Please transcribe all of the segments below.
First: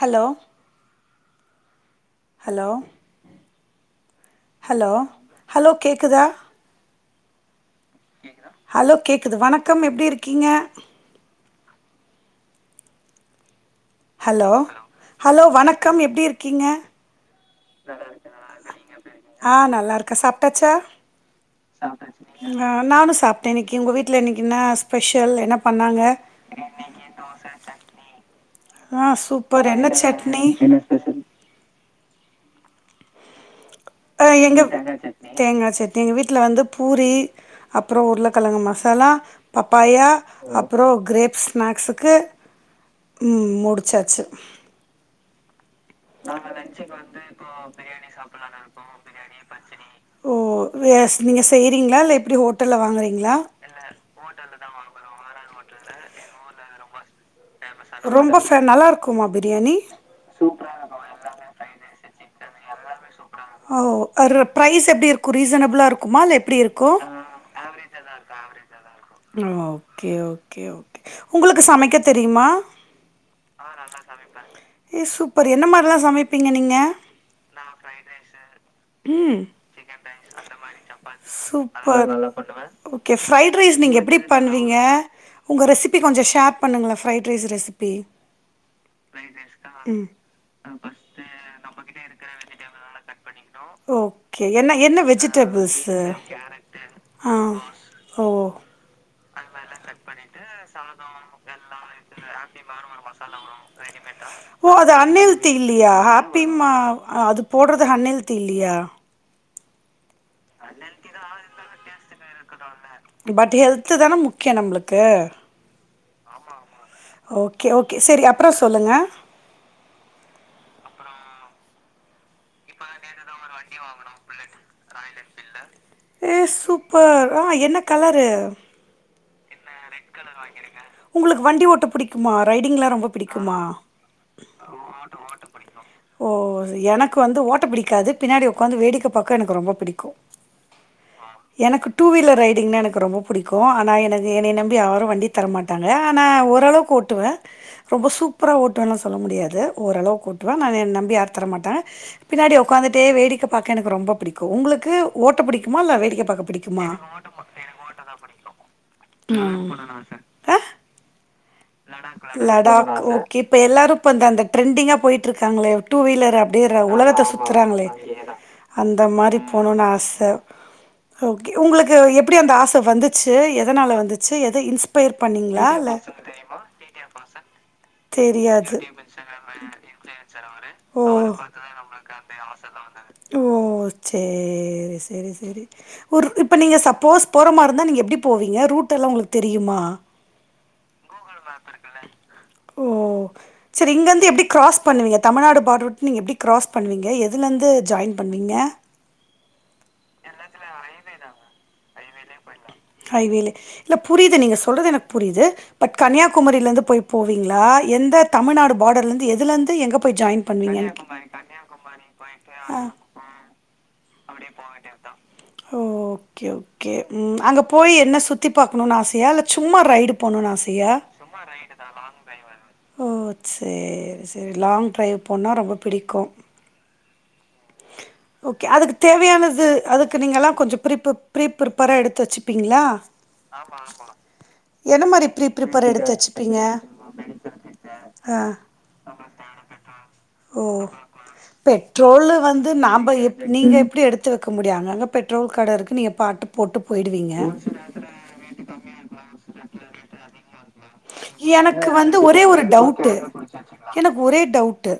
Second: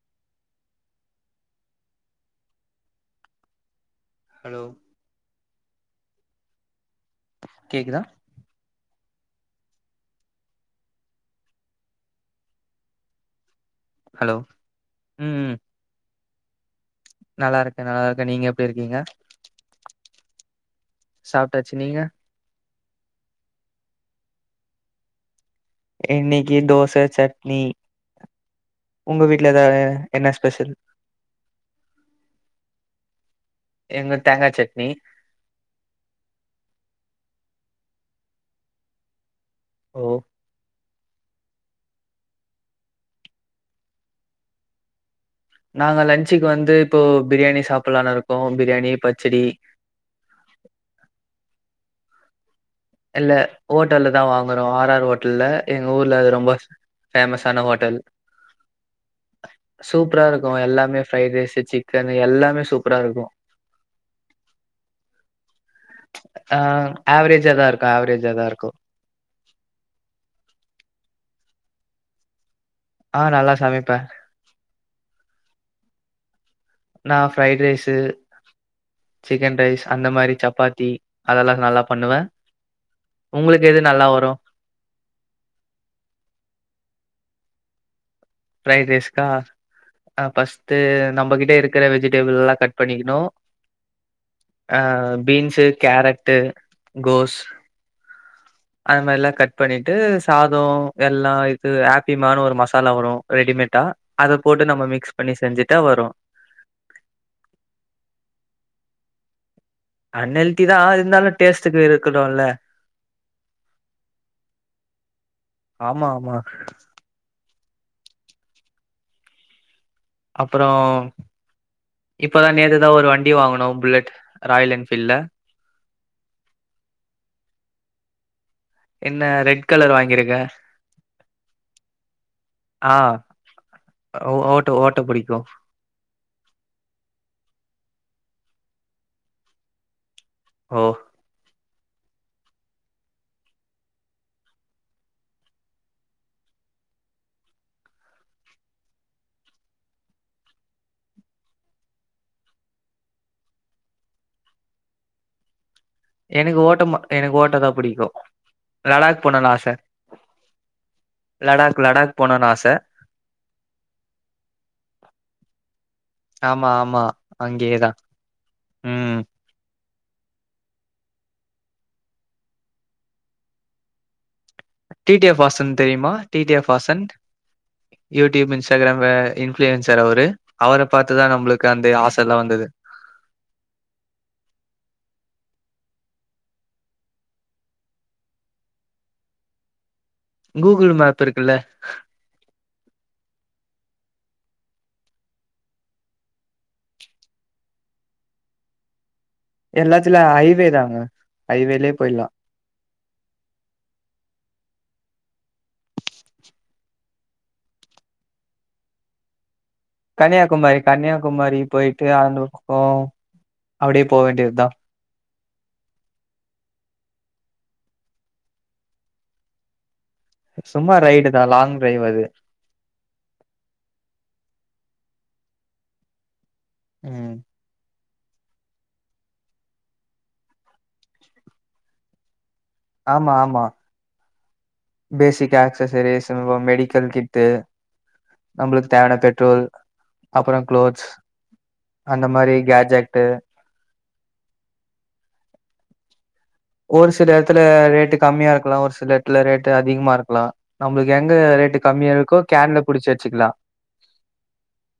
Hello hello hello hello கேக்குதா கேக்குதா hello கேக்குது வணக்கம் எப்டி இருக்கீங்க ஹலோ ஹலோ ம் வணக்கம் எப்டி இருக்கீங்க நல்லா இருக்கே நல்லா இருக்கே நீங்க எப்டி இருக்கீங்க ஆ நல்லா இருக்கேன் சாப்ட்டாச்சு நீங்க ம் நா நானு சாப்ட்ட இன்னைக்கு உங்க வீட்ல இன்னைக்கு இன்ன ஸ்பெஷல் என்ன பண்ணாங்க இன்னைக்கு தோச சட்னி ஆ உங்க வீட்ல சூப்பர் எதாவ என்ன சட்னி ஸ்பெஷல் தா தேங்கா எங்க சட்னி தேங்கா சட்னி எங்க வீட்ல வந்து பூரி அப்புறோ உருளக்கெழங்கு மசாலா ஓ பப்பாயா அப் புறோ கிரேப்ஸ் ஸ்நாக்ஸுக்கு ம் முடிச்சாச்சு நாங்க லன்ச்சிக்கு வந்து இப்போ பிரியாணி சாப்புலானு இருக்கோ பிரியாணி பச்சடி ஓ நீங்லாஸ் நீங்க செய்றீங்ளா இல்ல எப்புடி ஹோட் இல்ல ஹோட்டல்லதா வாங்குறோ ஆர் ஆர் ஹோட்டுல்ல எங்க ஊர்ல அது ரொம்ப ஃபேமஸ்ஸான ஹோட்டல் ரொம்ப ஃபேமஸான ரொம்ப ஹோட்டல். ஃபே நல்லா இருக்குமா பிரியாணி சூப் புரா இருக்கு எல்லாமே ஃப்ரைடு ரைஸு சிக்கனு எல்லாமே சூப்புரா இரு அ ஓ அதோட பிரைஸ் எப்டி இருக்கு ரீசனபுளா இருக் ஆ ஆவரேஜாதா இருக்கு ஆவரேஜாதா இருக்கு ஓ ஓகே ஓகே ஓகே உங்குளுக்கு சமைக்க தெரியுமா ஆ நல்லா சமைப்ப ஏ சூப்பர் என்ன மார்லா சமைப்பீங்க நீங்க நா ஃப்ரைடுரைஸு ம் சிக்கன் ரைஸ் அந்த மாரி சப்பாத்தி அதெல்லாம் அதெல்லா நல்லா சூப்பர் பண்ணுவ ஓகே ஃப்ரைடு ரைஸ் நீங்க எப்டி பண்ணு வீங்க உங்க ரெசிபி கொஞ்சோ ஷேர் பண்ணுங்ள ஃப்ரைடுரைஸு ரெசிபி ப்ரைட் ரைஸ்க்கா அ ஃபஸ்ட்டு நம்மகிட்ட இருக்கிற வெஜிடேபுள்லா கட் பண்ணிக்குணு ஓகே என்ன ஆ என்ன பீன்ஸு வெஜிடபிள்ஸு கேரட்டு ஆ கோஸ் ஓ அந்த மாரிலா கட் பண்ணிட்டு சாதோ எல்லா இது ஹாப்பிமானு ஒரு மசாலா வரோ ரெடிமேட் டா அத போட்டு நம்ம மிக்ஸ் பண்ணி செஞ்சிட்டா வரோ ப்பிம்மா அது போடுறது அன் ஹெல்த்தி இல்லையா அன் ஹெல்த்திதா இருந்தாலோ டேஸ்டுக்கு இருக்கட்டோல்ல பட் ஹெல்த்துதானே முக்கியோ நம்ளுக்கு ஆமா ஆமா ஓகே ஓகே செரி அப்றோ சொல்லுங்க அப்பறோ இப்பதா நேத்துதா ஒரு வண்டி வாங்கனோ புல்லட் ராயல் என்பீல்ட்ல ஏ சூப்பர் ஆ என்ன கலரு என்ன ரெட் கலர் வாங்கிருக்க உங்களுக்கு வண்டி ஓட்ட புடிக்குமா ரைடிங்லா ஆ ரொம்ப புடிக்குமா ஓட்ட ஓட்ட புடிக்கு ஓ எனக்கு வந்து ஓட்ட பிடிக்காது பின்னாடி ஒக்காந்து வேடிக்க பாக்க எனக்கு ரொம்ப பிடிக்கு ஓ எனக்கு டூ வீலர் ரைடிங்னா எனக்கு ரொம்ப புடிக்கு ஆனா என என்னய நம் பி யாரு வண்டி தரமாட்டாங்க ஆனா ஓரளவுக்கு ஓட்டுவே ரொம்ப சூப்பரா ஓட்டுவேன்லா சொல்ல முடியாது ஓரளவு ஓட்டுவே ஏன்னா என்ன நம்பி யாரு தர மாட்டாங்க பின்னாடி ஒக்காந்துட்டே வேடிக்க பாக்க எனக்கு ரொம்ப பிடிக்கு உங்களுக்கு ஓட்ட புடிக்குமா இல்ல வேடிக் எனக்கு ஓட்ட ம எனக்கு ஓட்டதா புடிக்கு லடாக் போனுன் ஆச ஆ. லடாக் லடாக் போனா லடாக் ஓகே இப்ப எல்லாரு இப்ப இந்த அந்த ட்ரெண்டிங்கா போய்ட்ருக்காங்களே டூ வீலர் அப்டியே உலகத்த சுத்து அங்கேதா அந்த மாரி போணுனு ஆச உங்களுக்கு எப்டி அந்த ஆச வந்துச்சு எதனால வந்து ச்சு எத டி இன்ஸ்பயர் டி எஃப் பண்ணிங்களா வாசன் இல்ல தெரியுமா T T F Vasan YouTube தெரியாது இன்ஸ்டாகிராம் இன்ஃபளயன்சர் அவரு அவர ஓ பாத்துதா நம்ளுக்கு அந்த ஆசலா வந்துது ஓ சேரி செரி செரி ஒரு இப்ப நீங்க சப்போஸ் போறமாருந்தா நீங்க எப்டி போவீங்க ரூட் எல்லா உங்களுக்கு தெரியுமா கூகுள் மேப் இருக்குல்ல ஓ சரி இங்கருந்து எப்டி க்ராஸ் பண்ணுவீங்க தமிழ்நாடு பாடர் விட்டு நீங்க எப்டி க்ராஸ் பண்ணுவீங்க எதுலேருந்து ஜாயின் பண்ணுவீங்க எல்லாத்துல ஹைவே தாங்க ஹைவேலயே போய்ட்லா ஹைவேல இல்ல புரியது நீங்க சொல்றது எனக்கு புரியுது பட் கன்னியாகுமரில இருந்து போய் போலிங்களா எந்த தமிழ்நாடு பார்டர்லருந்து எதுலருந்து எங்க கன்னியாகுமரி கன்னியாகுமாரி போயிட்டு அந்த ஆ. பக்க அப்டியே போவேண்டியதுதா ஓ ஓகே ஓகே ம் அங்க போய் என்ன சுத்தி பாக்கணும்ன்னனு ஆசையா இல்லை சும்மா ரைடு போனுண் ஆசையா சும்மா ரைடு தா லாங் டிரைவ் அது ஓ சேரி சேரி லாங் ட்ரரைவ் போன்னுணா ரொம்ப பிடிக்கும் ம் [inaudible] ஓகே அதுக்கு தேவையானது அதுக்கு நீங்கள்ல்லா கொஞ்ச ப்ரிப்பு ப்ரி பிப்பேரா எடுத்து வச்சுப்பீங்களா ஆமா ஆமா என்ன மாரி பேசிக் பீரிப்பபர் எடுத்து ஆக்சஸரீஸ், வச்சுப்பீங்க மெடிக்கல் கிட்டு, அ நம்மளுக்கு தேவையான பெட்ரோல், ஓ அப்புறம் க்ளோத்ஸ் அந்த பெட்ரோல் மாரி வந் து நம்ப கேட்ஜெக்ட்டு நீங்க எப்படி எடுத்து வைக்க முடியும் அங்க அங்க பெட்ரோல் கட இருக்கு நீங்க பாட்டு போட்டு ஒரு சில போயிடுவீங்க இடத்துல ரேட்டு கம்மியா இருக்கலா ஒரு சில இடத்துல ரேட்டு அதிகமா இருக்கலா நம்மளுக்கு எங்க ரேட்டு எனக்கு கம்மியா வந்து இருக்கோ ஒரே ஒரு கேன்ல புடிச்சு டவுட்டு வச்சுக்கலா எனக்கு ஒரே டவுட்டு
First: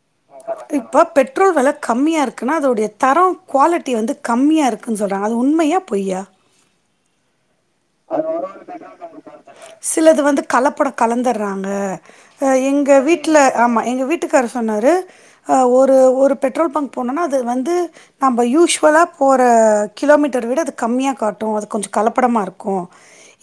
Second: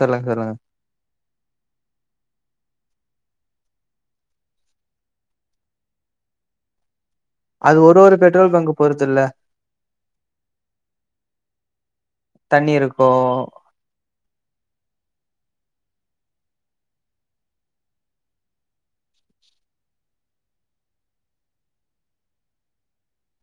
சொல்லுங்க சொல்லுங்க இப்போ பெட்ரோல் வில கம்மியா இருக்குன்னா அதோடைய தரம் குவாலிட்டி வந்து கம்மியா இருக் க்குனு சொல்றங்க அது உண்மையா பொய்யா ஒவ்வொரு பெட்ரோல் பங்க் பொறுத்து இல்ல சிலது வந்து கலப்படம் கலந்துடுறாங்க அ தண்ணி எங்க இருக்கு வீட்டுல ஆமா எங்க வீட்டுக்காரு சொன்னாரு ஆ ஒரு ஒரு பெட்ரோல் பங்க் போனோன்னா அது வந்து நம்ம யூஸ்வலா போற கிலோமீட்டர் விட அது கம்மியா காட்டும் அது கொஞ்சம் கலப்படமா இருக் க்கு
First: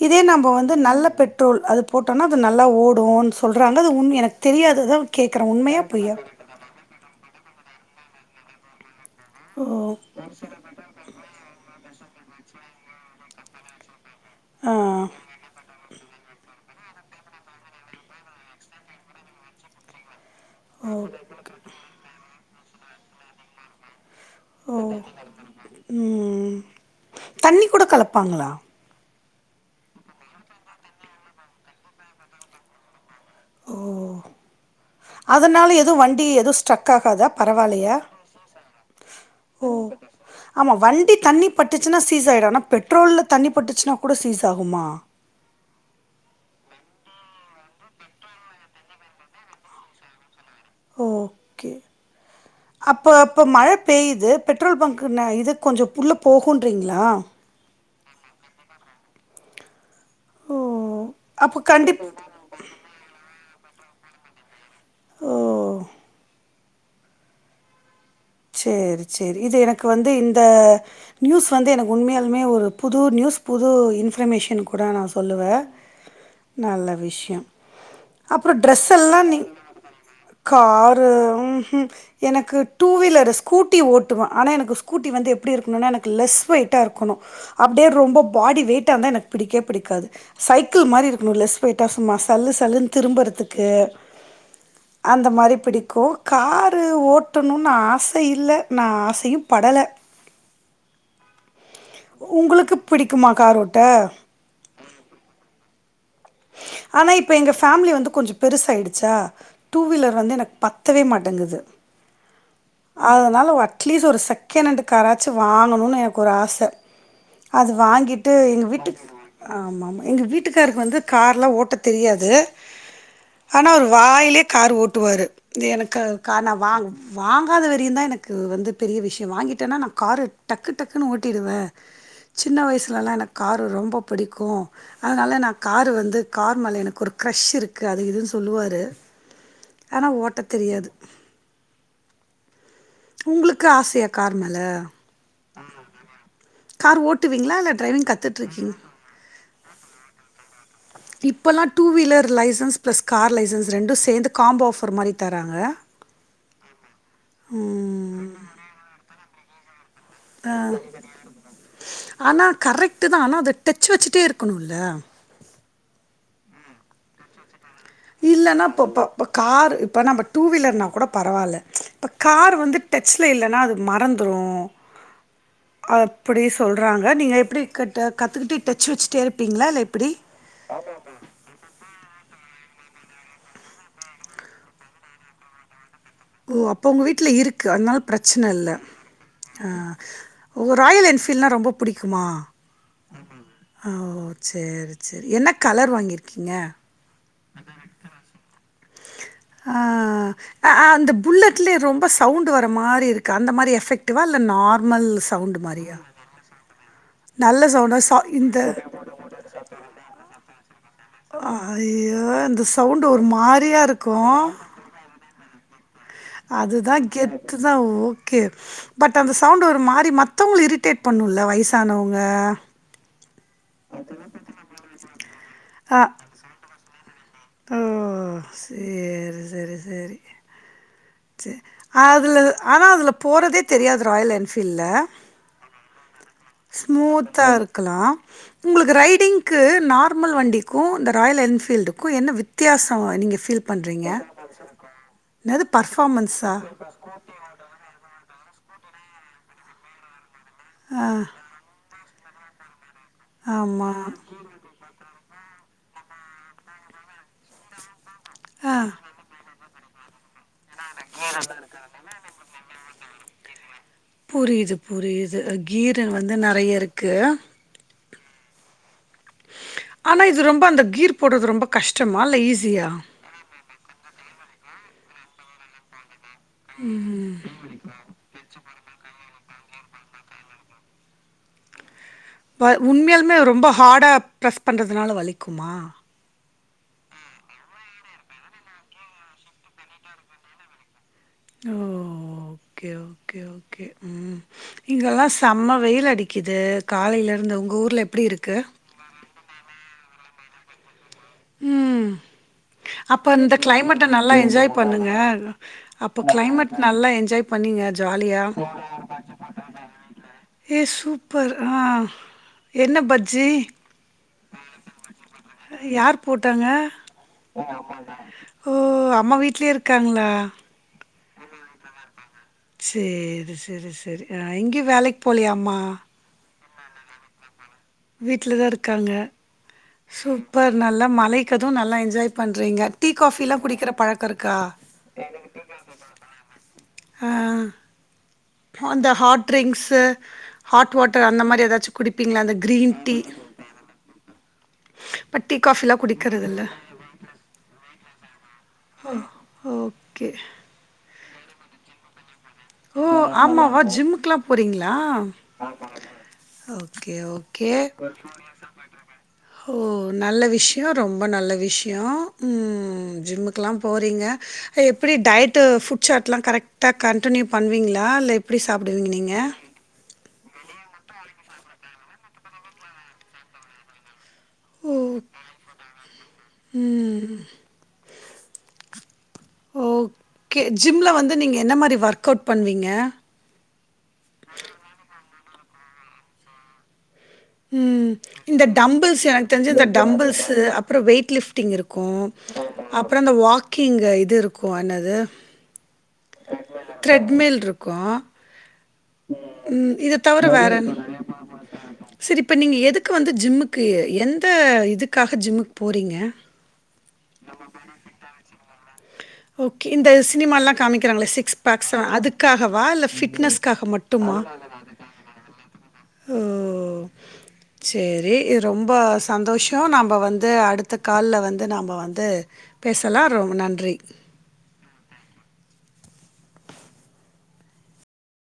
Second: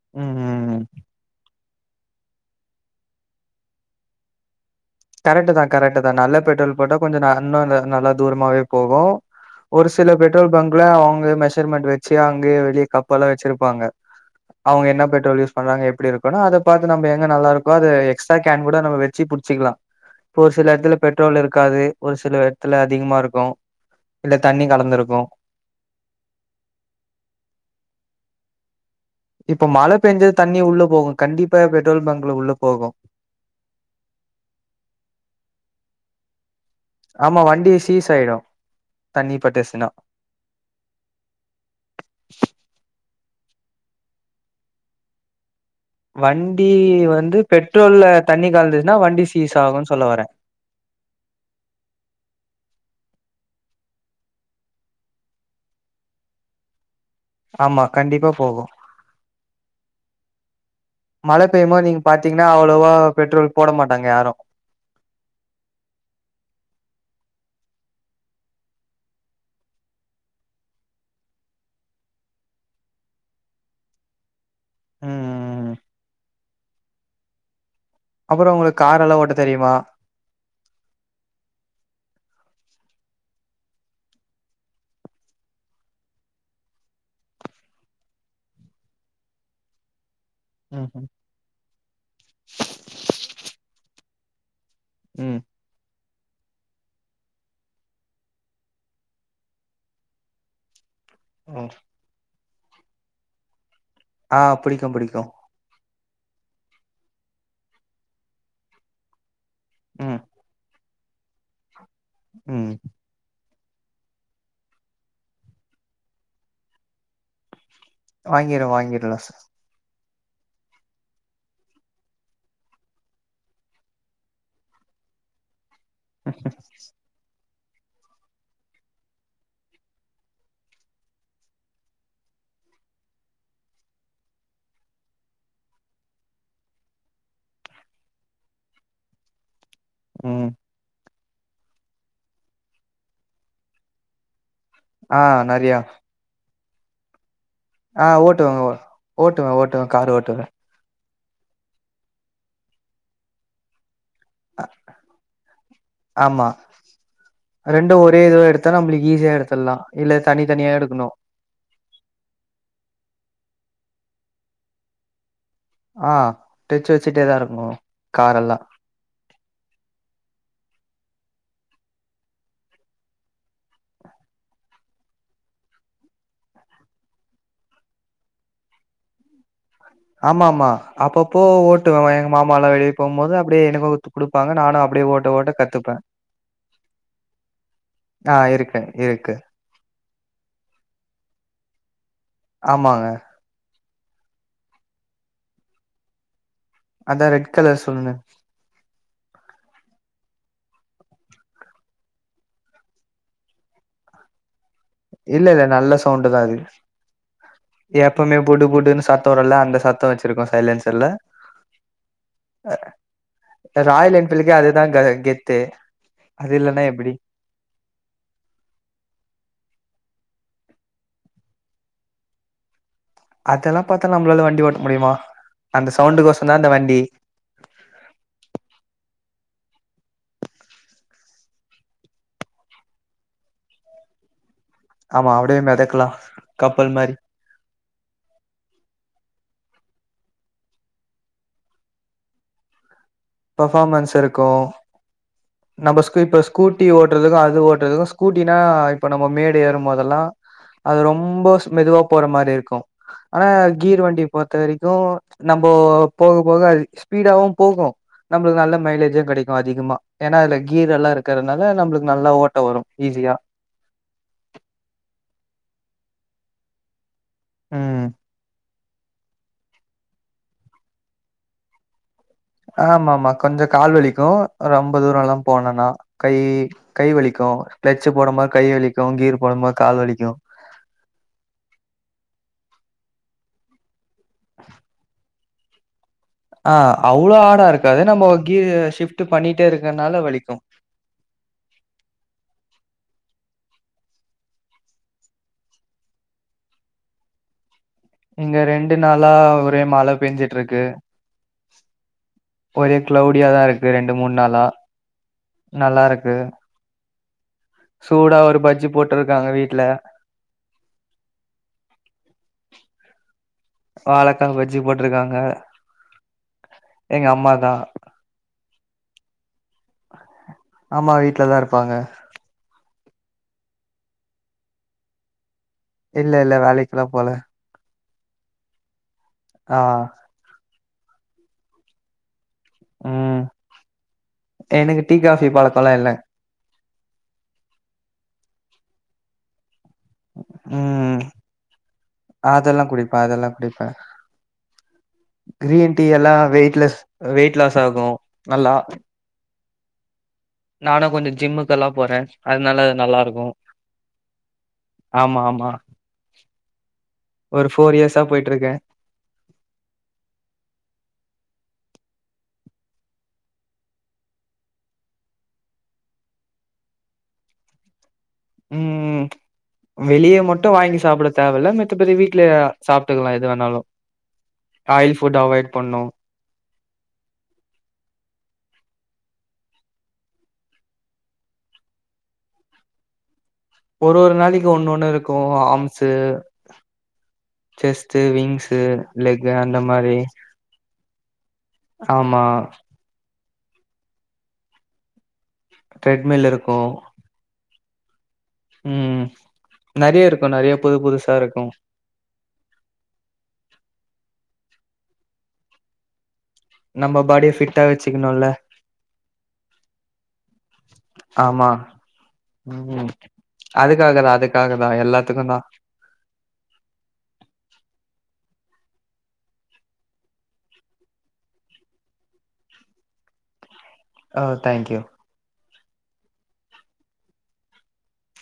இதே ம் நம்ம ம் வந்து ம். நல்ல பெட்ரோல் அது போட்டோம்னா அது நல்லா ஓடும்ன்னு சொல்கிறாங்க அது உண்மை எனக்கு தெரியாத தா கரெக்ட் தா கரெக்ட் தா நல்ல பெட்ரோல் போட்டா கொஞ்ச இன்னு நல்ல தூரமாவே போகும் ஓ ஒரு சில பெட்ரோல் பங்க் அள்ள அவங்க மெஷர்மெண்ட் வச்சு அங்கே வெளியே கப்பெல்லா வச்சருப்பாங்க ஆ அவங்க என்ன பெட்ரோல் யூஸ் பண்றாங்க எப்படி இருக்கு அத பாத்து நம்ம எங்க நல்லா இருக்கோ அது எக்ஸ்ட்ரா கேன் கூட நம்ம வச்சு புடிச்சிக்கலா இப்ப ஒரு சில இடத்துல ஓ பெட்ரோல் இருக்காது ஒரு சில இடத்துல அதிகமா இருக்கும் இல்ல தண்ணி கலந்துருக்கு ம் தண்ணி கூட கலப்பாங்களா இப்ப மழ பெஞ்சா தண்ணி உள்ள போகும் கண்டிப்பா பெட்ரோல் பங்க்ல உள்ள போகும் ஓ அதனால எதோ வண்டி ஏதோ ஸ்ட்ரக் ஆகாதா ஆமா வண்டி பரவாயில்லயா சீஸ் ஆயிடு தண்ணி ஓ பட்டுச்சுன்னா ஆமா வண்டி தண்ணி பட்டுச்சுனா சீஸ் ஆகிடும் ஆனா பெட்ரோல்ல தண்ணி பட்டுச்சுனா கூட சீஸ் ஆகுமா வண்டி வந்து பெட்ரோல்ல தண்ணி கலந்துச்சுன்னா வண்டி சீஸ் ஆகும்னு சொல்ல வர ஓகே அப்போ அப்போ மழ பெய்யுது பெட்ரோல் பங்க் இது கொஞ்சம் உள்ளே போகுன்றிங்களா ஆமா கண்டிப்பா போகு ஓ மழ அப்போ பெய்யுமோ நீங்க கண்டிப் பாத்தீங்க கனா அவ்வளவா பெட்ரோல் போட மாட்டாங்க யாரும் ஓ சரி சரி இது எனக்கு வந்து இந்த நியூஸ் வந்து எனக்கு உண்மையாலுமே ஒரு புது நியூஸ் புது இன்பர்மேஷன்க் கூட நா ம் சொல்லுவ ம் ம் நல்ல விஷயம் அப்புறோ அப்புறம் உங்களுக்கு ட்ரெஸ் கார் எல்லா எல்லாம் ஓட்ட நீ தெரியுமா காரு ம் ம் எனக்கு டூவீலர் ஸ்கூட்டி ஓட்டுவே ஆனா எனக்கு ஸ்கூட்டி வந்து எப்படி இருக்கணும் நா எனக்கு லெஸ் வெயிட்டா இருக்கணும் அப்படியே ரொம்ப பாடி வெயிட்டாருந்தா எனக்கு பிடிக்கவே பிடிக்காது சைக்கிள் ம் ம் மாதிரி இருக்கணு லஸ் வெயிட்டா சும்மா சல்லு சல்லுன்னு திரும்பறதுக்கு அந்த ம் மாதிரி பிடிக்கும் காரு ஓட்டணும்னு ஆ ச இல்ல நா ஆசையும் படல ம் உங்ளுக்கு பிடிக்குமா கார் ஓட்ட ஆ பிடிக்கு பிடிக்கு ஆனா இப்ப எங்க ஃபேம்லி வந்து கொஞ்சோ பெருசாய்டுச்சா டூ ம், வீலர் வந்து எனக் பத் தவே மாட்டங்கிது ம் அதனால அட்லீஸ்ட் ஒரு செக்கெணண்டு காராச்சு வாங்கணுன் எனக்கொரு ஆச அது வாங்கிட்டு எங்க வாங்கிருவேன் வீட்டுக் வாங்கிடலாம் சார். ஆமாமா எங்க வீட்டுக்காருக் வந்து கார்லா ஓட்ட தெரியாது ஆனா அவுரு வாய்லே காரு ஓட்டுவாரு து எனக்காக கார் நா வாங் வாங் காத வரயு தா எனக்கு வந்து பெரிய விஷ்யோ வாங்கிட்டேனா நா காரு டக்கு டக்குனு ஓட்டிருவே சின்ன வய்ஸ்லல்லா எனக் காரரு ரொம்ப பிடிக்கு அதனால நா காரு வந்து கார் மேல எனக்கொரு க்ரெஷ் இருக்கு அது இதுன் சொல்லுவாரு ஆனா ஓட்ட ம். தெரியாது உங்ளுக்கு ஆசையா கார் மேல ஆ நறையா கார் ஓட்டுவீங்ளா இல்ல ஆ டிரைவிங் ஓட்டுவங்க ஓ கத்துட்ருக்கீங் ஓட்டுவே ஓட்டுவே காரு ஓட்டுவே இப்பல்லா two wheeler licence plus car licence ரெண்டு சேந்து காம்போ ஆஃபர் மாரி தராங்க ஆமா. ம் த்தா நம்பளுக் ஈஸியா எடுத்தர்லா இல்ல தனி தனியா எடுக்கணு ஆனா கரெக்ட்டு தா ஆனா அத டெச் வச்சிட்டே இருக்கணுல்ல ஆ டெச் வெச்சிட்டே தா இருக்குனு இல்லனா அப்பப்போ இப்ப காரு இப்ப நம்ப டூ வீலர்னா கூட பரவால்ல இப்ப காரு வந்து டச் ல இல்லனா அது மறந்துரு அப்பிடி சொல்றாங்க நீங்க எப்டி கர்ட்டா கத்துக்கிட்டு டச் வச்சிட்டே இருப்பீங்ளா இல்ல எப்பிடி ஆமாமா அப்பப்போ ஓட்டுவே எங்க மாமாலா வெளிய போம்போது அப்டியே எனக்கு து குடுப் பாங்க நானு அப்டியே ஓட்ட ஓட்ட கத்துப்பே ஓ அப்ப உங்க வீட்ல இருக்கு அத்னால் ஆ பிரச்சன இல்ல இருக்கு, இருக்கு. ஆ ஓ ராயல் என்ஃபீல்னா ரொம்ப புடிக்குமா ஆமாங்க. ஓ சேரி சேரி என்ன கலர் வாங்கீர்க்கீங்க அதா ரெட் கலர் சொன்னனே ஆ ஆ ஆ அந்த புல்லட்லே ரொம்ப சவுண்டு வர மாரி இருக்கு அந்த மாரி எஃபெக்டிவா இல்ல நார் இல்லல்ல நல்ல சவுண்டு தா அது நல்ல சவு எப்பமே புடு புடுன்னு சத்தோ வருல்ல அந்த சத்தோ வெச்சிருக்கோ சைலன்ஸர்ல அ ஐயோ இந்த சவுண்டு ஒரு மாரியா இருக்கு அதாங்க்கா கெத்து அது இல்லன்னா அதுதா எப்டி கெத்து தா ஓகே பட் அந்த சவுண்டு ஒரு மாரி மத்தவங்ள இரிட்டேட் பண்ணுல்ல வய்சானவங்க அதெல்லா பாத்தா நம்பளால வண்டி ஓட்ட முடியுமா அந்த அ. சவுண்டு கொசோ தா அந்த வண்டி ஓ சேரி செரி செரி சேர் அதுல ஆனா அதுல போறதே தெரியாது ராயல் என்ஃபீல்ல ஆமா அப்டியே மெதக்கலா கப்பல் மாரி ஸ்மூத்தா இருக்லா உங்களுக்கு ரைடிங்க்கு நார்மல் வண்டிக்கு இந்த ராயல் என்பீல்டுக்கு என்ன வித்யாச நீங்க ஃபீல் பண்றீங்க பர்ஃபாமன்ஸ் இருக்கு என்னது பர்ஃபாமன்ஸா ஓட்டுறதுக்குமா அது ஓட்டுறதுக்கு ஸ்கூட்டினா இப்ப நம்ம மேடு ஏறும் போதெல்லா அது ஆ, ரொம்ப ஸ்மெதுவா போற மாரி இருக்கு ஆனா ஆமா. கீர் வண்டி பொருத்த வரைக்கு நம்போ போக போக அது ஸ்பீடாவு போகு நம்பளுக்கு ஆ நல்ல மைலேஜு கெடைக்கு அத் அதிகமா ஏனா அதுல கீர் எல்லா இருக்கறனால நம்மளுக்கு நல்லா ஓட்ட வரு ஈஸியா புரியிது புரியிது கீர் வந்து நெறைய இருக்கு ம் ஆனா இது ரொம்ப அந்த கீர் போட்றது ரொம்ப கஷ்டமா இல்ல ஈஸ் ஆமா ஆமா கொஞ்ச கால் வலிக்கு ரொம்ப தூரல்லா போனனா கை கை வலிக்கு கிளச்சு போடுமோ கை வலிக்கு கீர் போடுமோ கால் வலிக்கு வ உண்மையாலுமே ரொம்ப ஹாடா ப்ரெஸ் பண்றதுனால வலிக்குமா ஆ அவ்ளோ ஆடா இருக்காது நம்ம கீர் ஷிஃப்ட் பண்ணிட்டே இருக்கனால வலிக்கு ம் ஓகே ஓகே ஓகே ம் இங்கெல்லா சம்ம வெயில் அடிக்குது காலையில இருந்து உங்க ஊர் இங்க ரெண்டு நாளா ஒரே மழ பெஞ்சிட்ருக்கு ம் அப்ப கிளௌடியா இந்த தா இருக்கு கிளைமட்ட ரெண்டு மூணு நல்லா நாளா என்ஜாய் பண்ணுங்க நல்லா அப்ப இருக்கு கிளைமட் நல்லா என்ஜாய் பண்ணிங்க சூடா ஜாலியா ஒரு பஜ்ஜி போட்டிருக்காங்க வீட்ல ஏ சூப்பர் ஆ என்ன பஜ்ஜி வாழக்கா பஜ்ஜி போட்டிருக்காங்க யார் போட்டாங்க எங்க அம்மா தா ஓ அம்மா வீட்லயே இருக்காங்ளா ஆமா வீட்ல தா இருப்பாங்க சேரி செரி செரி எங்கேயு வேலைக்கு போலையா அம்மா இல்ல இல்ல வேலைக்குல்லா போல வீட்ல தா இருக்காங்க ஆ சூப்பர் நல்லா மழைக்கு அது நல்லா என்ஜாய் பண்றீங்க டீ ம் காஃபில்லா குடிக்கிற பழக்க இருக்கா எனக்கு டீ காஃபி பழக்கோல்லா இல்ல அ அந்த ஹாட் ட்ரிங்க்ஸ் ஹாட் ம் வாட்டர் அந்த மாரி ஏதாச்சு குடிப்பீங்ளா அந்த அதெல்லா கிரீன் டீ குடிப்பே அதெல்லா குடிப்பே இப்ப டீ காபில்லா கிரீன் எல்லா குடிக்கறது இல்ல வெயிட்லெஸ் வெயிட் லாஸ் ஆகு நல்லா ஆ ஓகே நானு கொஞ்ச ஜிம்முக்கெல்லா போற ஓ ஆமாவா ஜிம்முக்குல்லா போறீங்களா ஆமா ஆமா ஓகே ஒரு ஓகே ஃபோர் இயர்ஸா போயிட்ருக்கே ஓ நல்ல விஷயோ ரொம்ப நல்ல விஷயோ ம் ஜிம்முக்குல்லா போறீங்க எப்டி டயடு ஃபுட் சாட் எல்லா கரெக்டா கண் கண்டினியூ பண்ணுவீங்ளா இல்ல எப்டி சாப்டுவீங்க ம் நீங்க வெளிய மட்டு வாங்கி சாப்ட தேவ இல்ல மத்தப்படி வீட்ல சாப்ட்டுக்கலா எது வேணாலு ஓ! ஆயில் ஃபுட் அவாய்ட் பண்ணு ம் ஓகே ஜிம்ல வந்து நீங்க என்ன மாரி ஒர்க் அவுட் பண்ணுவீங்க ஒரு ஒரு நாளைக்கு ஒன்னு ஒன்னு இருக்கும் ஆம்ஸு ம் செஸ்ட்டு இந்த விங்ஸு டம்புள்ஸ் எனக்கு லெக்கு தெரிஞ்ச அந்த இந்த மாரி டம்பிள்ஸு அப்புற வெயிட் லிஃப்டிங் இருக்கு ஆமா அப்புற இந்த வாக்கிங்கு இது இருக்கும் என்னது ட்ரெட்மில் இருக்கு த்ரெட்மில் இருக்கு ம் ம் இத நெறைய தவர இருக்கு நெறைய வேறன் புது புதுசா இருக்கு சேரி இப்போ நீங்க எதுக்கு வந்து ஜிம்முக்கு எந்த இதுக்காக ஜிம்முக்கு போறீங்க நம்ம பாடிய ஃபிட்டா வச்சுக்கணுல ஓகே இந்த சினிமால்லா காமிக்கிறாங்களே சிக்ஸ் ஆமா பேக்ஸ்லா அதுக்காகவா இல்ல ம் ஃபிட்னஸ் அதுக்காக தா அதுக்காக தா எல்லாத்துக்கு தா ஓ சேரி ரொம்ப சந்தோஷ நம்ப வந்து அடுத்த கால்ல வந்து நம்ப வந் து பேசலா ‌ரொம்ப நன்றி ஓ தேங்க்யூ